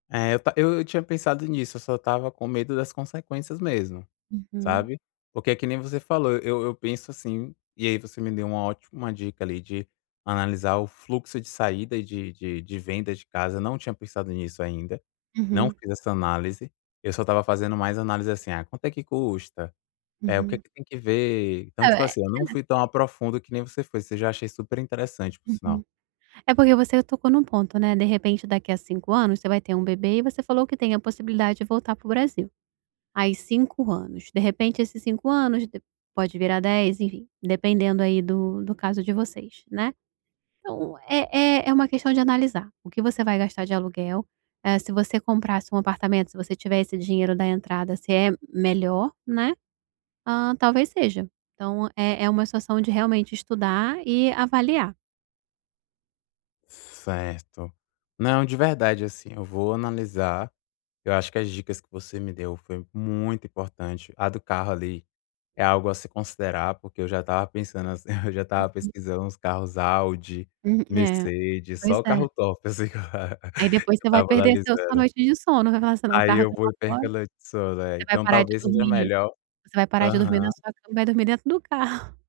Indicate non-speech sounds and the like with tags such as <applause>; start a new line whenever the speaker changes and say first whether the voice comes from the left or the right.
left: É eu ta eu eu tinha pensado nisso, eu só estava com medo das consequências mesmo,
right: Uhum.
left: sabe? Porque é que nem você falou, eu eu penso assim, e aí você me deu uma ótima dica ali de analisar o fluxo de saída e de de de venda de casa, não tinha pensado nisso ainda, não
right: Uhum.
left: fiz essa análise, eu só estava fazendo mais análise assim, quanto é que custa? É o que
right: Uhum.
left: que tem que ver? Então
right: É,
left: tipo
right: é.
left: assim, não fui tão a profundo que nem você foi, você já achei superinteressante por
right: Uhum.
left: sinal.
right: É porque você tocou num ponto, né, de repente daqui a 5 anos você vai ter um bebê e você falou que tem a possibilidade de voltar para o Brasil. Aí 5 anos, de repente esses cinco anos de pode virar 10 enfim dependendo aí do do caso de vocês, né, então é é é uma questão de analisar o que você vai gastar de aluguel. Eh, se você comprasse um apartamento se você tiver esse dinheiro da entrada se é melhor, né, hã, talvez seja. Então é é uma situação de realmente estudar e avaliar.
left: Certo. Não, de verdade assim, eu vou analisar, eu acho que as dicas que você me deu foi muito importante, a do carro ali é algo a se considerar porque eu já estava pensando assim, eu já estava
right: Uhum.
left: pesquisando uns carros Audi,
right: Hum, é,
left: Mercedes,
right: pois
left: só o
right: é.
left: carro top assim
right: Aí
left: <chuckles>
right: depois
left: que eu
right: você vai
left: estava
right: perder seu sua
left: analisando.
right: noite de sono vai falar assim: "o meu
left: Aí
right: carro
left: eu
right: tá lá
left: vou e
right: fora".
left: perco a noite de sono, é,
right: Você vai
left: então
right: parar de
left: talvez seja
right: dormir
left: melhor
right: você vai parar de dormir na
left: aham.
right: sua cama e vai dormir dentro do carro.